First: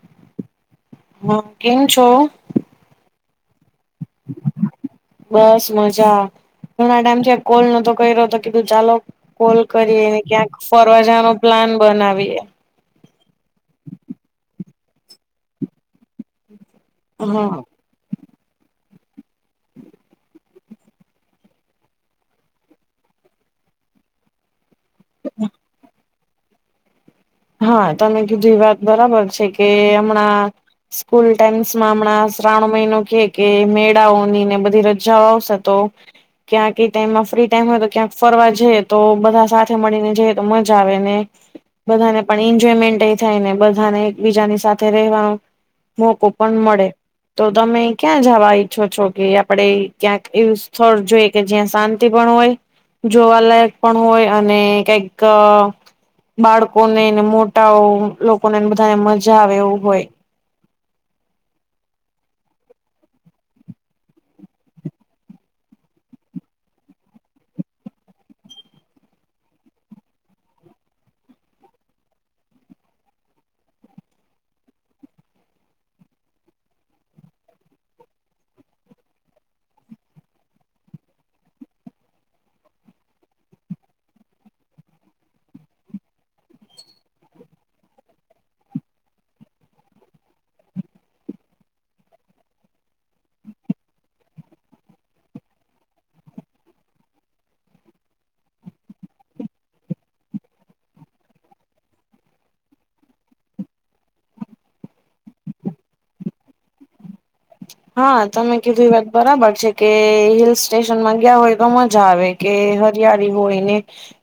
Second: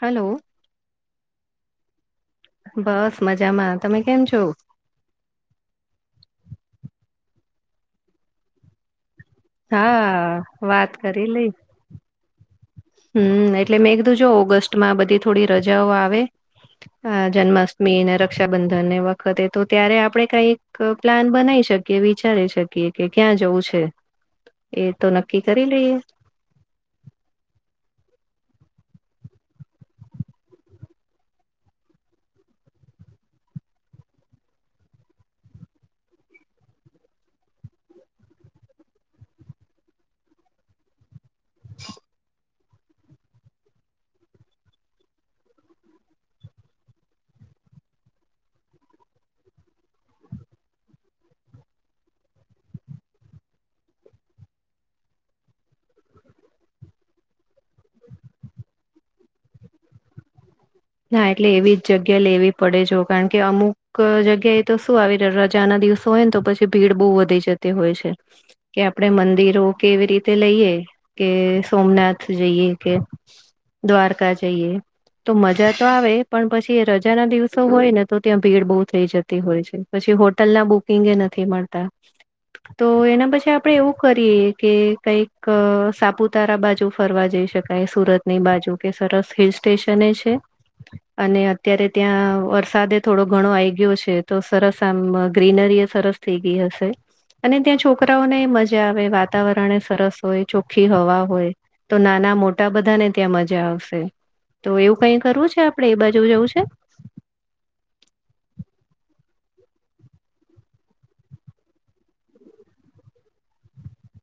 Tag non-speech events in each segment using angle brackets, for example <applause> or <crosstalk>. Hello હ કેમ છો બસ મજામાં તમે કેમ છો બસ મજા ઘણા ટાઈમથી કોલ નતો કર્યો તો કીધું ચાલો કોલ હા કરીએને ક્યાંક વાત ફરવા જવાનો પ્લાન બનાવીએ હમ્મ એટલે મેં કીધું જો ઓગસ્ટમાં બધી થોડી રજાઓ આવે હા જન્માષ્ટમી મેન રક્ષાબંધન વખતે તો ત્યારે આપડણે કઈક પ્લાન બનાવી શકીએ વિચારી શકીએ કે ક્યાં જવું છે એ તો નક્કી કરી લઈએ હા તમે કીધું એ વાત બરાબર છે કે હમણાં સ્કૂલ ટાઈમ્સમાં હમણાં શ્રાવણ મહિનો કે કે મેળાઓની ને બધી રજાઓ આવશે તો ક્યાંક એ ટાઈમમાં ફ્રી ટાઈમ હોય તો ક્યાંક ફરવા જઈએ તો બધા સાથે મળીને જઈએ તો મજા આવે ને બધાને પણ એન્જોયમેન્ટ એ થાયને બધાને એકબીજાની સાથે રહેવાનું મોકો પણ મળે તો તમે ક્યાં જવા ઈચ્છો છો કે આપડે ક્યાંક એવું સ્થળ જોઈ કે જ્યાં શાંતિ પણ હોય જોવાલાયક પણ હોય અને કંઈક બાળકોનેને મોટાઓ લોકોનેને બધાને મજા આવે એવું હોય નાા એટલે એવી જ જગ્યા લેવી પડે જો કારણ કે અમુક જગ્યાએ તો શું આવી રજાના દિવસે હોયને તો પછી ભીડ બહુ વધી જતી હોય છે કે આપણે મંદિરો કેવી રીતે લઈએ કે સોમનાથ જઈએ કે દ્વારકા જઈએ તો મજા તો આવે પણ પછી એ રજા ના દિવસો હોય ને તો ત્યાં ભીડ બહુ થઈ જતી હોય છે પછી હોટલ ના બુકિંગ એ નથી મળતા તો એના પછી આપણેે એવું કરીએ કે કઈક સાપુતારા બાજુ ફરવા જઈ શકે સુરત ની બાજુ કે સરસ હિલ સ્ટેશન છે અને અત્યારે ત્યાં વરસાદ થોડો ઘણો આઈ ગયો છે તો સરસ આમ ગ્રીનરી એ સરસ થઈ ગઈ હશે અને ત્યાં છોકરાઓને મજા આવે વાતાવરણ એ સરસ હોય ચોખ્ખી હવા હોય તો નાના મોટા બધાને ત્યાં મજા આવશે તો એવું કઈ કરવું છે આપડણે એ બાજુ જવું છે હા તમે કીધું એ વાત બરાબર છે કે હિલ સ્ટેશન માં ગયા હોય તો મજા આવે કે હરિયાળી હોળલીને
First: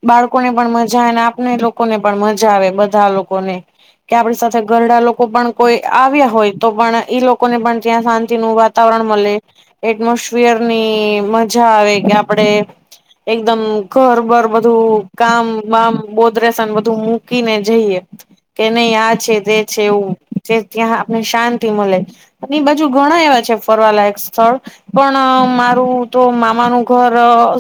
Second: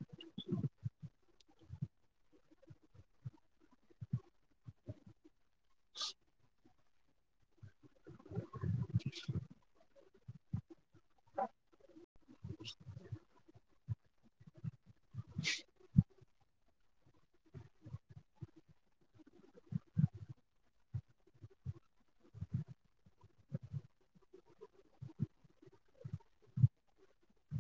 બાળકોને પણ મજા આવે ને આપને લોકોને પણ મજા આવે બધા લોકોને કે આપડી સાથે ગરડા લોકો પણ કોઈ આવ્યા હોય તો પણ ઈ લોકોને પણ ત્યાં શાંતિ નું વાતાવરણ મળે એટમોસ્ફિયર ની મજા આવે કે આપડે એકદમ ઘર બર બધું કામ બામ બોદરસન બધું મૂકી ને જઈએ કે નહી આ છે તે છે એવું તે ત્યાં આપને શાંતિ મળે એની બાજુ ઘણા એવા છે ફરવાલાયક સ્થળ પણ મારું તો મામાનું ઘર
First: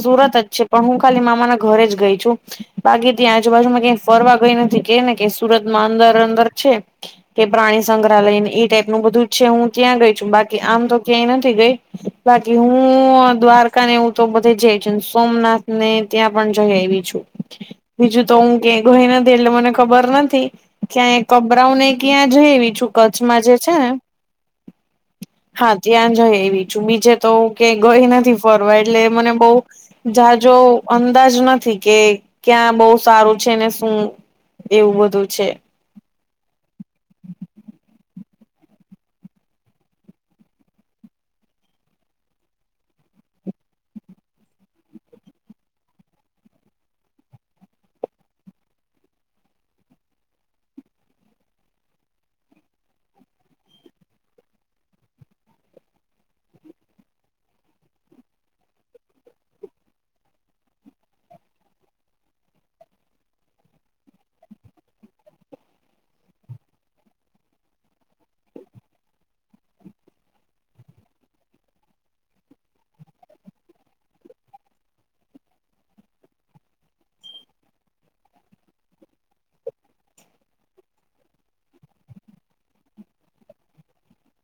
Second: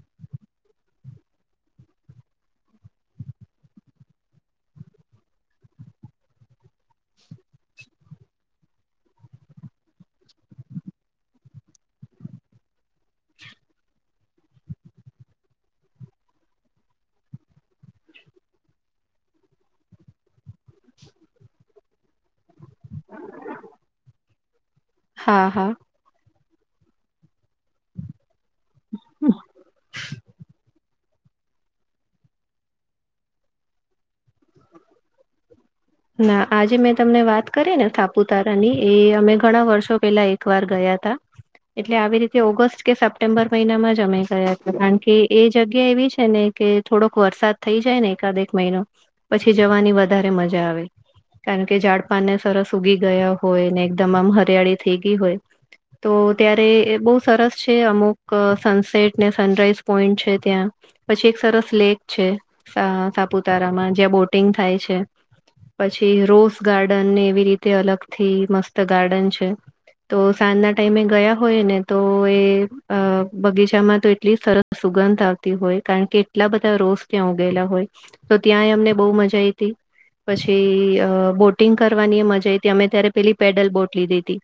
સુરત જ છે પણ હું ખાલી મામાના ઘરે જ ગઈ છું બાકી ત્યાં આજુબાજુમાં ક્યા ફરવા ગઈ નથી કે ને કે સુરત માં અંદર અંદર છે કે પ્રાણી સંગ્રહાલય એ ટાઈપ નું બધું છે હું ત્યાં ગઈ છું બાકી આમ તો ક્યાંય નથી ગઈ બાકી હું દ્વારકા ને એવું તો બધે જઈ છ સોમનાથ ને ત્યાં પણ જઈ એવી છું બીજું તો હું ક ગઈ નથી એટલે મને ખબર નથી ક્યાંય કભરાઉ ને ક્યાં જઈવી છું કચ્છમાં જે છે ને હા ત્યાં જઈ એવી છું બીજે તો કે ગઈ નથી ફોરવર્ડ એટલે મને બહ જાજો અંદાજ નથી કે ક્યાં બહુ સારું છે ને શું એવું બધું છે ના આજે મેં તમને વાત કરી ને થાપુતારા ની એ અમે ઘણા વર્ષો પેલા એક વાર ગયા હતા એટલે આવી રીતે ઓગસ્ટ કે સપ્ટેમ્બર મહિનામાં જ અમાઈ ગયા હતા કારણ કે એ જગ્યા એવી છે ને કે થોડોક વરસાદ થઈ જાય ને એકાદ એક મહિનો પછી જવાની વધારે મજા આવે કારણ કે ઝાડ પાાન ને સરસ ઉગી ગયા હોય ને એકદમ આમ હરિયાળી થઈ ગઈ હોય તો ત્યારે એ બહુ સરસ છે અમુક સનસેટ ને સનરાઈઝ પોઈન્ટ છે ત્યાં પછી એક સરસ લેક છે સાપુતારામાં જ્યાં બોટિંગ થાય છે પછી રોઝ ગાર્ડન ને એવી રીતે અલગ થી મસ્ત ગાર્ડન છે તો સાંજના ટાઈમે ગયા હોય ને તો એ બગીચામાં તો એટલી સરસ સુગંધ આવતી હોય કારણ કે એટલા બધા રોઝ ત્યાં ઉગયેલા હોય તો ત્યાંય અમને બહુ મજા આઈ હતી જે બોટિંગ કરવાની મજાઈ હતી અમે ત્યારે પેલી પેડલ બોટ લીધી હતી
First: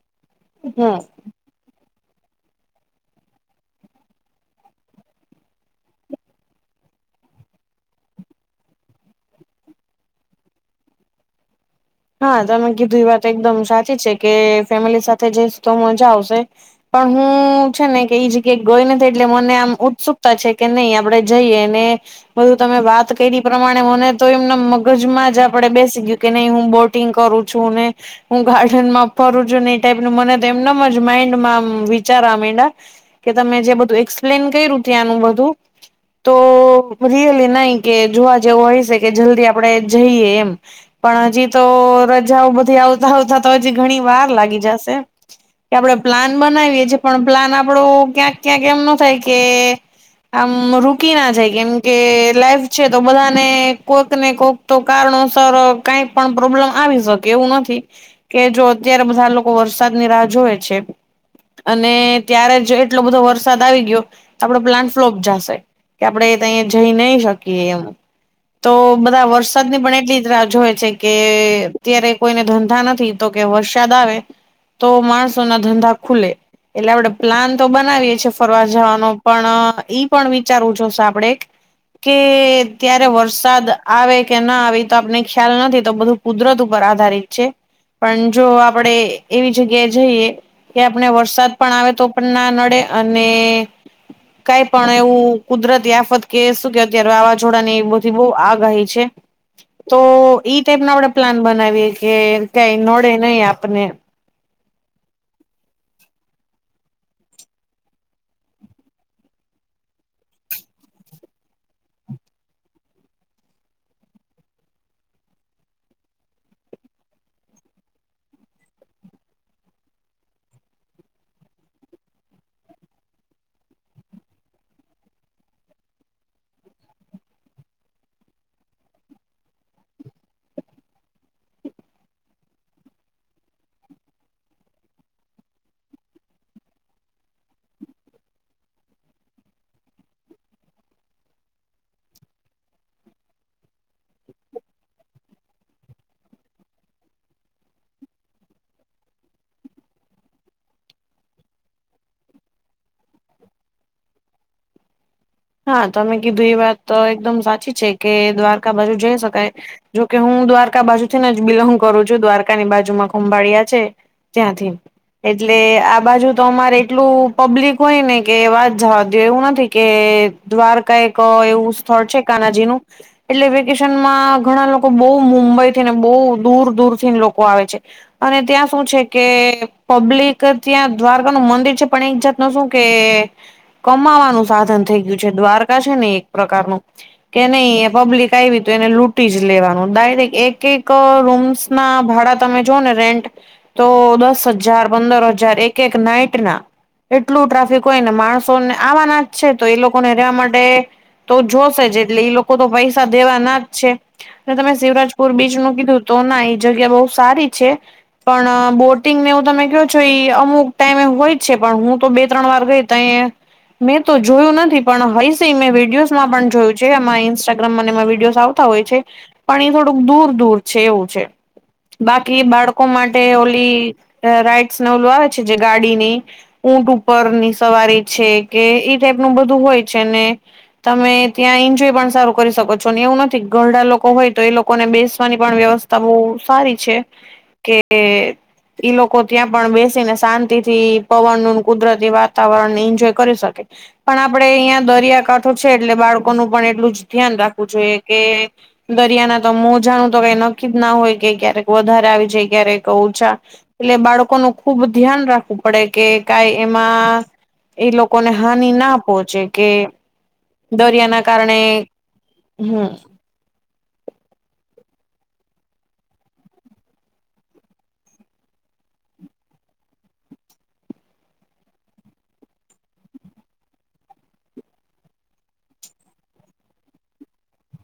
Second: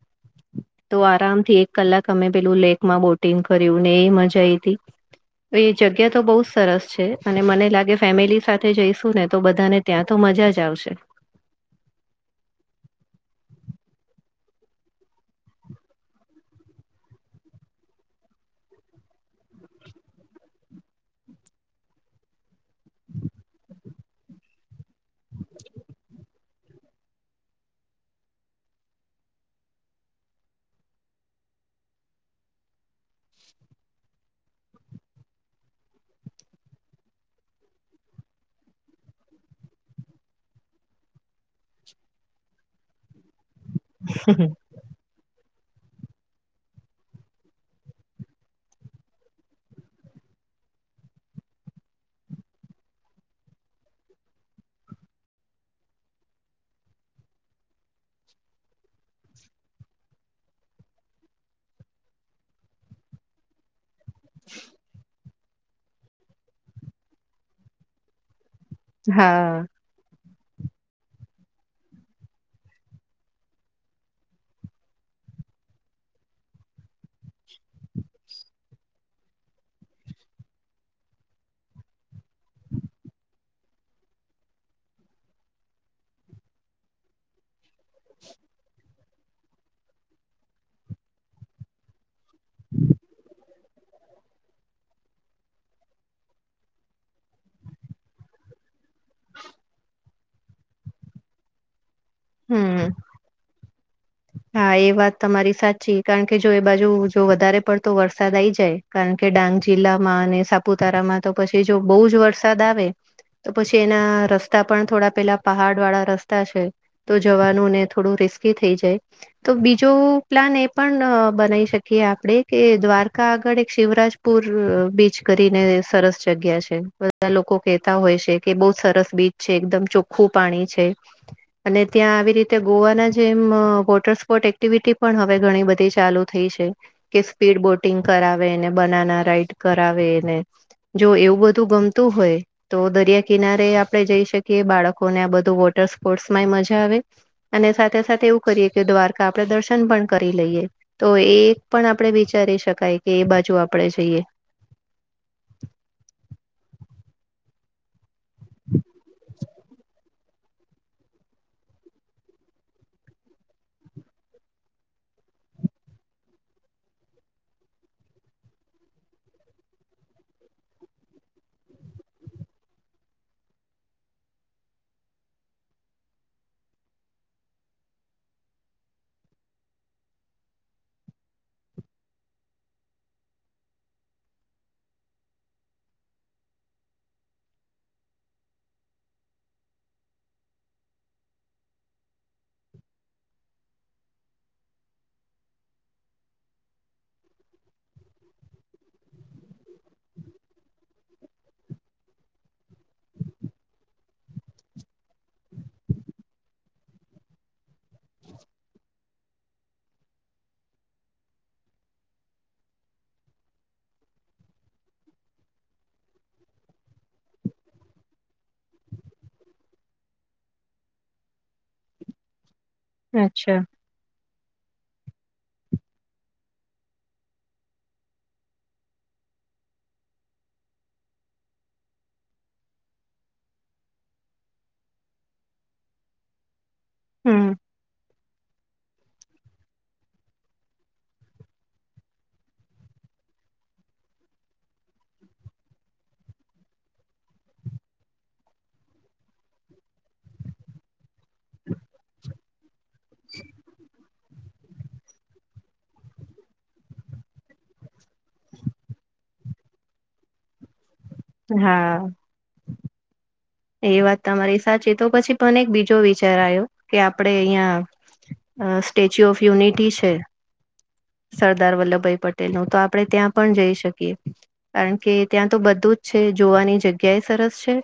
હમ તો આરામ થી એક કલાક અમે પેલું લેકમાં બોટિંગ કર્યું ને એ મજા આઈ હતીી એ જગ્યા તો બહુ જ સરસ છે અને મને લાગે ફેમિલી સાથે જઈશું ને તો બધાને ત્યાં તો મજા જ આવશે હા તમે કીધું એ વાત એકદમ સાચી છે કે ફેમિલી સાથે જઈશ તો મજા આવશે પણ હું છે ને કે એઈ જગ્યાએ ગઈ નથી એટલે મને આમ ઉત્સુકતા છે કે નહી આપડે જઈએ ને બધું તમે વાત કરી પ્રમાણે મને તો એમનમ મગજમાં જ આપણેે બેસી ગયું કે નહી હું બોર્ડ ગ કરુ છું ને હું ગાર્ડનમાં ફરું છું ને એ ટાઈપનું મને તો એમના જ માઈન્ડમાં વિચારા આવા મંડા કે તમે જે બધું એક્સપ્લેન કર્યું ત્યાંનું બધું તો રિયલી નહી કે જોવા જેવો હોય છે કે જલ્દી આપણેે જઈએ એમ પણ હજી તો રજાઓ બધી આવતા આવતા તો હજી ઘણી વાર લાગી જશે. કે આપણેે પ્લાન બનાવીએ છીએ પણ પ્લાન આપડો ક્યાંક ક્યાંક એમ ન થાય કે આમ રૂકી ના જાય કેમ કે લાઈફ છે તો બધાને કોઈક ને કોઈક તો કારણોસર કંઈક પણ પ્રોબ્લમ આવી શકે એવું નથી. કે જો અત્યારે બધા લોકો વરસાદ ની રાહ જોવે છે અને ત્યારે જ એટલો બધો વરસાદ આવી ગયો આપડો પ્લાન્ટ ફ્લોપ જશે કે આપડે એ તો અહી જઈ નહી શકીએ એમ તો બધા હા. વરસાદની પણ એટલી રાહ જોવે છે કે અત્યારે કોઈને ધંધા નથી તો કે વરસાદ આવે તો માણસો ના ધંધા ખુલે એટલે આપડે પ્લાન તો બનાવીએ છીએ ફરવા જવાનો પણ ઈ પણ વિચારવું જોશે આપડે કે ત્યારે વરસાદ આવે કે ના આવે તો આપને ખ્યાલ નથી તો બધું કુદરત ઉપર આધારિત છે પણ જો આપણેે એવી જગ્યાએ જઈએ કે આપણે વરસાદ પણ આવે તો પણ ના નડે અને કઈ પણ એવું કુદરતી આફત કે શું કે અત્યારે વાવાઝોડા ની બધી બહુ આગાહી છે તો ઈ ટાઈપ નો આપડે પ્લાન બનાવીએ કે કાંઈ હમ. નડે નહી આપને હા એ વાત તમારી સાચી કારણ કે જો એ બાજુ જો વધારે પડતો વરસાદ આઈ જાય કારણ કે ડાંગ જિલ્લામાં અને સાપુતારામાં તો પછી જો બહુ જ વરસાદ આવે તો પછી એના રસ્તા પણ થોડા પેલા પહાડ વાળા રસ્તા છે. તો જવાનું ને થોડું રિસ્કી થઈ જાય તો બીજો પ્લાન એ પણ બનાવી શકીએ આપડે કે દ્વારકા આગળ એક શિવરાજ પુર બીચ કરીને સરસ જગ્યા છે બધા લોકો કેહેતા હોય છે કે બહુ સરસ બીચ છે એકદમ ચોખ્ખું પાણી છે. અને ત્યાં આવી રીતે ગોવાના જેમ વોટર સ્પોર્ટ એક્ટિવિટી પણ હવે ઘણી બધી ચાલુ થઈ છે કે સ્પીડ બોટિંગ કરાવે એને બનાના રાઈડ કરાવેને જો એવું બધું ગમતું હોય તો દરિયા કિનારે આપણે જઈ શકીએ બાળકોને આ બધું વોટર સ્પોર્ટ્સ માંય મજા આવે અને સાથે સાથે એવું કરીએ કે દ્વારકા આપણે દર્શન પણ કરી લઈએ. તો એ એક પણ આપણે વિચારી શકાય કે એ બાજુ આપણેે જઈએ. હા તમે કીધું એ વાત એકદમ સાચી છે કે દ્વારકા બાજુ જઈ શકાય જોકે હું દ્વારકા બાજુ થીને જ બિલોંગ કરું છું. દ્વારકાની બાજુમાં ખંભાળિયા છે. ત્યાંથી એટલે આ બાજુ તો અમારે એટલું પબ્લિક હોય ને કે વાત જવા દો એવું નથી કે દ્વારકા એવું સ્થળ છે કાનાજી નું એટલે વેકેશનમાં ઘણા લોકો બહુ મુંબઈ થીને બહુ દૂર દૂર થી લોકો આવે છે. અને ત્યાં શું છે કે પબ્લિક ત્યાં દ્વારકાનું મંદિર છે પણ એક જાત નું શું કે કમાવાનું સાધન થઈ ગયું છે દ્વારકા છે ને એક પ્રકારનું કે નહી એ પબ્લિક આવી તો એને લૂટી જ લેવાનું ડાયરેક એક એક રૂમસ ના ભાડા તમે જોઓ ને રેન્ટ તો દસ હજાર પંદર હજાર એક એક નાઈટ ના એટલું ટ્રાફિક હોય ને માણસો ને આવાના જ છે તો એ લોકો લોકોને રેવા માટે તો જોશે જ એટલે લોકો તો પૈસા દેવા ના જ છે તમે શિવરાજપુર બીચ નું કીધું તો ના એ જગ્યા બહુ સારી છે. પણ બોટિંગ ને એવું તમે કહો છો અમુક ટાઈમે એ હોય જ છે પણ હું તો બે ત્રણ વાર ગઈ તયે મેં તો જોયું નથી. પણ હયસમેં વિડીયોઝમાં પણ જોયું છે અમા ઇન્સ્ટાગ્રામ વિડીયોસ આવતા હોય છે. પણ એ થોડુંક દૂર દૂર છે એવું છે બાકી બાળકો માટે અચ્છા ઓલી રાઈટ્સ નવલું આવે છે જે ગાડી ની ઊંટ ઉપરની સવારી છે કે ઈ ટાઈપનું બધું હોય છે ને તમે ત્યાં એન્જોય પણ સારું કરી શકો છો એવું નથી ઘરડા લોકો હોય તો એ લોકો ને બેસવાની પણ વ્યવ <unintelligible> સારી છે હમ કે ઈ લોકો ત્યાં પણ બેસીને શાંતિ થી પવનનું કુદરતી વાતાવરણ એન્જોય કરી શકે. પણ આપડે અહિયાં દરિયાકાંઠો છે એટલે બાળકોનું પણ એટલું જ ધ્યાન રાખવું જોઈએ કે દરિયાના તો મોજાનું તો કઈ નક્કી જ ના હોય કે ક્યારેક વધારે આવી જાય ક્યારેક ઓછા એટલે બાળકોનું ખુબ ધ્યાન રાખવું પડે કે કાઈ એમાં એ લોકોને હાનિ ના પહોંચે. કે દરિયાના કારણે હા હમ એ વાત તમારી સાચી તો પછી પણ એક બીજો વિચાર આવ્યો કે આપડે અહિયાં. અ સ્ટેચ્યુ ઓફ યુનિટી છે. સરદાર વલ્લભભાઈ પટેલ નું તો આપડણે ત્યાં પણ જઈ શકીએ. કારણ કે ત્યાં તો બધું જ છે જોવાની જગ્યાએ સરસ છે.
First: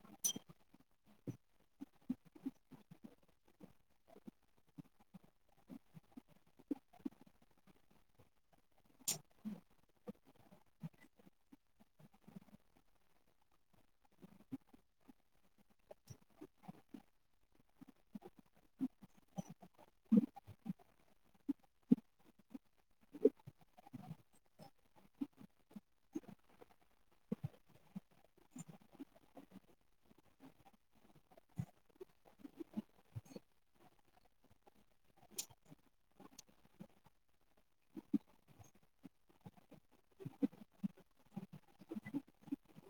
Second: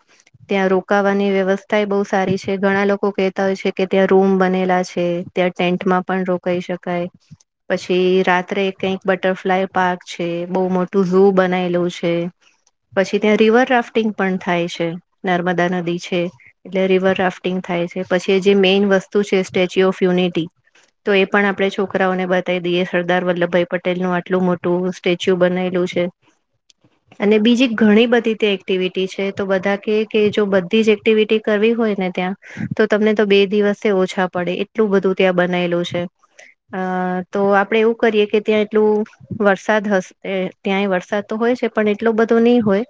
ત્યાં રોકાવાની વ્યવસ્થા બહુ સારી છે ઘણા લોકો કહેતા હોય છે કે ત્યાં રૂમ બનેલા છે. ત્યાં ટેન્ટમાં પણ રોકાઈ શકાય પછી રાત્રે કઈક બટરફ્લાય પાર્ક છે બહુ મોટું ઝુ બનાયલું છે. પછી ત્યાં રિવર રાફ્ટિંગ પણ થાય છે નર્મદા નદી છે. એટલે રિવર રાફ્ટિંગ થાય છે પછી જે મેઈન વસ્તુ છે સ્ટેચ્યુ ઓફ યુનિટી તો એ પણ આપણે છોકરાઓને બતાવી દઈએ સરદાર વલ્લભભાઈ પટેલનું આટલું મોટું સ્ટેચ્યુ બનેલું છે. અને બીજી ઘણી બધી તે એક્ટિવિટી છે તો બધા કે કે જો બધી જ એક્ટિવિટી કરવી હોય ને ત્યાં તો તમને તો બે દિવસ ઓછા પડે એટલું બધું ત્યાં બનાયલું છે અ તો આપડે એવું કરીએ કે ત્યાં એટલું વરસાદ હશે ત્યાંય વરસાદ તો હોય છે પણ એટલો બધો નહી હોય.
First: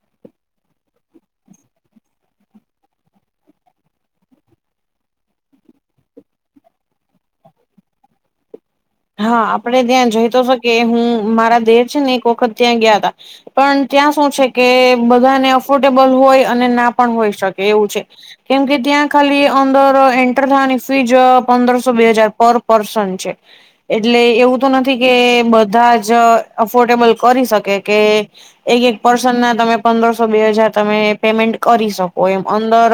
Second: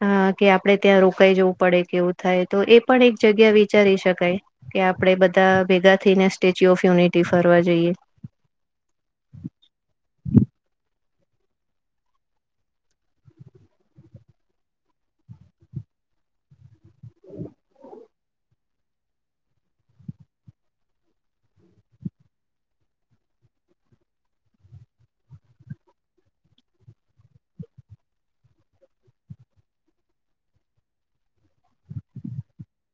અ કે આપડે ત્યાં રોકાઈ જવું પડે કેવું થાય તો એ પણ એક જગ્યા વિચારી શકાય. કે આપડે બધા ભેગા થઈ ને સ્ટેચ્યુ ઓફ યુનિટી ફરવા જઈએ. હા આપડે ત્યાં જઈતો શકે હું મારા દેર છે ને એક વખત ત્યાં ગ્યાતા. પણ ત્યાં શું છે કે બધાને અફોર્ડેબલ હોય અને ના પણ હોય શકે એવું છે. કેમ કે ત્યાં ખાલી અંદર એન્ટર થવાની ફીઝ પંદરસો બે હજાર પર પર્સન છે. એટલે એવું તો નથી કે બધા જ અફોર્ડેબલ કરી શકે કે એક એક પર્સન ના તમે પંદરસો બે હજાર તમે પેમેન્ટ કરી શકો એમ અંદર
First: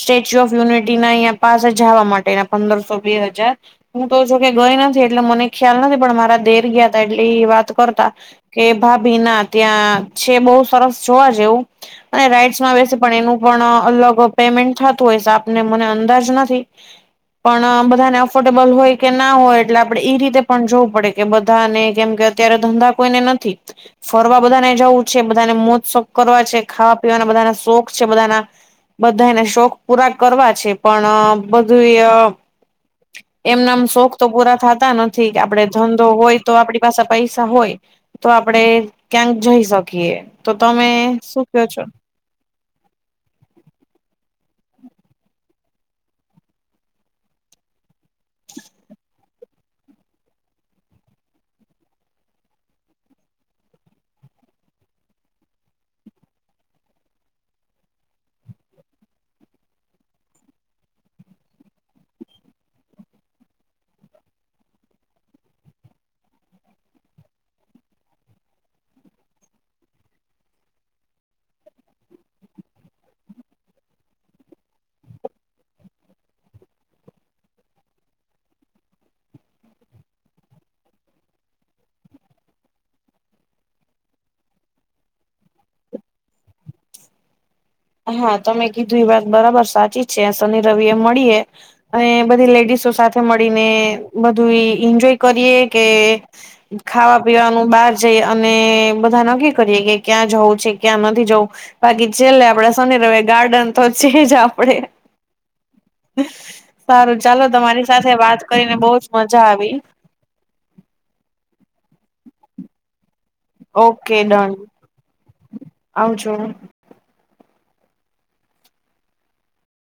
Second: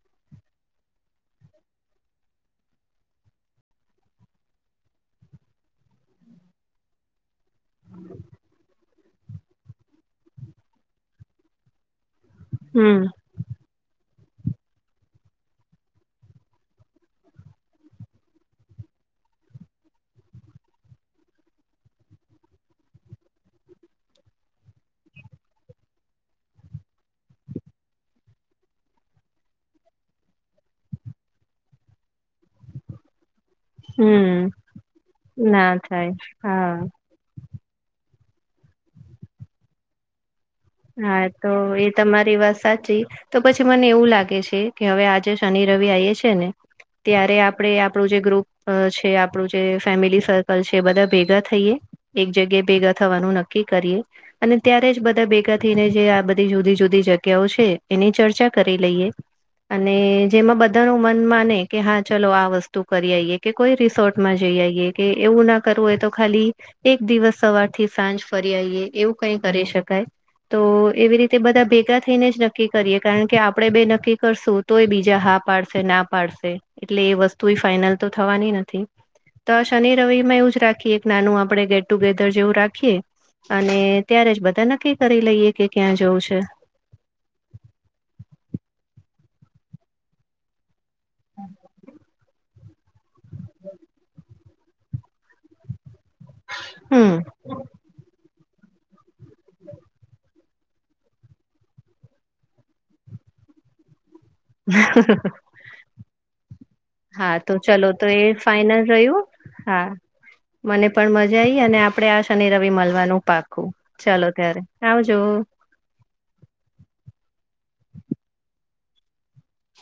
સ્ટેચ્યુ ઓફ યુનિટી ના અહયા પાસે જવા માટેના પંદરસો બે હજાર હું તો જો કે ગઈ નથી એટલે મને ખ્યાલ નથી પણ મારા દેર ગયા ત એટલે વાત કરતા કે ભાભીના ત્યાં છે બહુ સરસ જોવા જેવું અને રાઈડ્સમાં હમ વસે પણ એનું પણ અલગ પેમેન્ટ થતું હોય છે આપને મને અંદાજ નથી. પણ બધાને એફોર્ડેબલ હોય કે ના હોય એટલે આપણે એ રીતે પણ જોવું પડે કે બધાને કેમ કે અત્યારે ધંધા કોઈને નથી. ફરવા બધાને જવું છે બધાને મોત્સક કરવા છે ખાવા પીવાના બધાના શોખ છે બધાના બધાને શોખ પૂરા કરવા છે પણ બધુય એમનામ શોખ તો પૂરા હમ થાતા નથી કે આપડે ના ધંધો થાય હોય તો હા આપડી પાસે સ પૈસા હોય તો આપડે ક્યાંક જઈ શકીએ. તો તમે હા શું તો કયો છો એ તમારી વાત સાચી તો પછી મને એવું લાગે છે કે હવે આજે શનિ રવિ આયવો છે ને ત્યારે આપડે આપણું જે ગ્રુપ છે. આપણું જે ફેમિલી સર્કલ છે બધા ભેગા થઈએ એક જગ્યાએ ભેગા થવાનું નક્કી કરીએ. અને ત્યારે જ બધા ભેગા થી ને જે આ બધી જુદી જુદી જગ્યાઓ છે એની ચર્ચા કરી લઈએ. અને જેમાં બધા ન મન માને કે હા ચલો આ વસ્તુ કરી આવીઈએ કે કોઈ રિસોર્ટમાં જઈ આવીઈએ કે એવું ના કરવું હોય તો ખાલી એક દિવસ સવાર થી સાંજ ફરી આવીઈએ એવું કઈ કરી શકાય. તો એવી રીતે બધા ભેગા થઈને જ નક્કી કરીએ કારણ કે આપણેે બે નક્કી કરશું તોય બીજા હા પાડશે ના પાડશે એટલે એ વસ્તુ ફાઈનલ તો થવાની નથી તો શનિ રવિમાં એવ જ રાખએ એક નાનું આપણે ગેટ ટુગેધર જેવું રાખીએ અને ત્યારે જ બધા નક્કી કરી લઈએ કે ક્યાં જવું છે હા તમે કીધું એ વાત બરાબર સાચી છે શનિ રવિ એમ મળીએ અને બધી લેડીસો સાથે મળીને બધું એન્જોય કરીએ કે હમ ખાવા પીવાનું બાદ જઈ અને બધા નકી કરીએ કે ક્યાં જવું છે ક્યાં નથી જવું બાકી છેટલે આપડે ર ગાર્ડન તો ચેજ હ સારું હા ચાલો તો તમારી ચલો તો સાથે એ વાત કરીને ફાઈનલ બહુ જ રહ્યું મજા આવી હા મને પણ મજા આઈ અને આપડે આ શનિ રવિ મળવાનું પાકું ઓકે ચાલો ડન ત્યારે હજો આવજો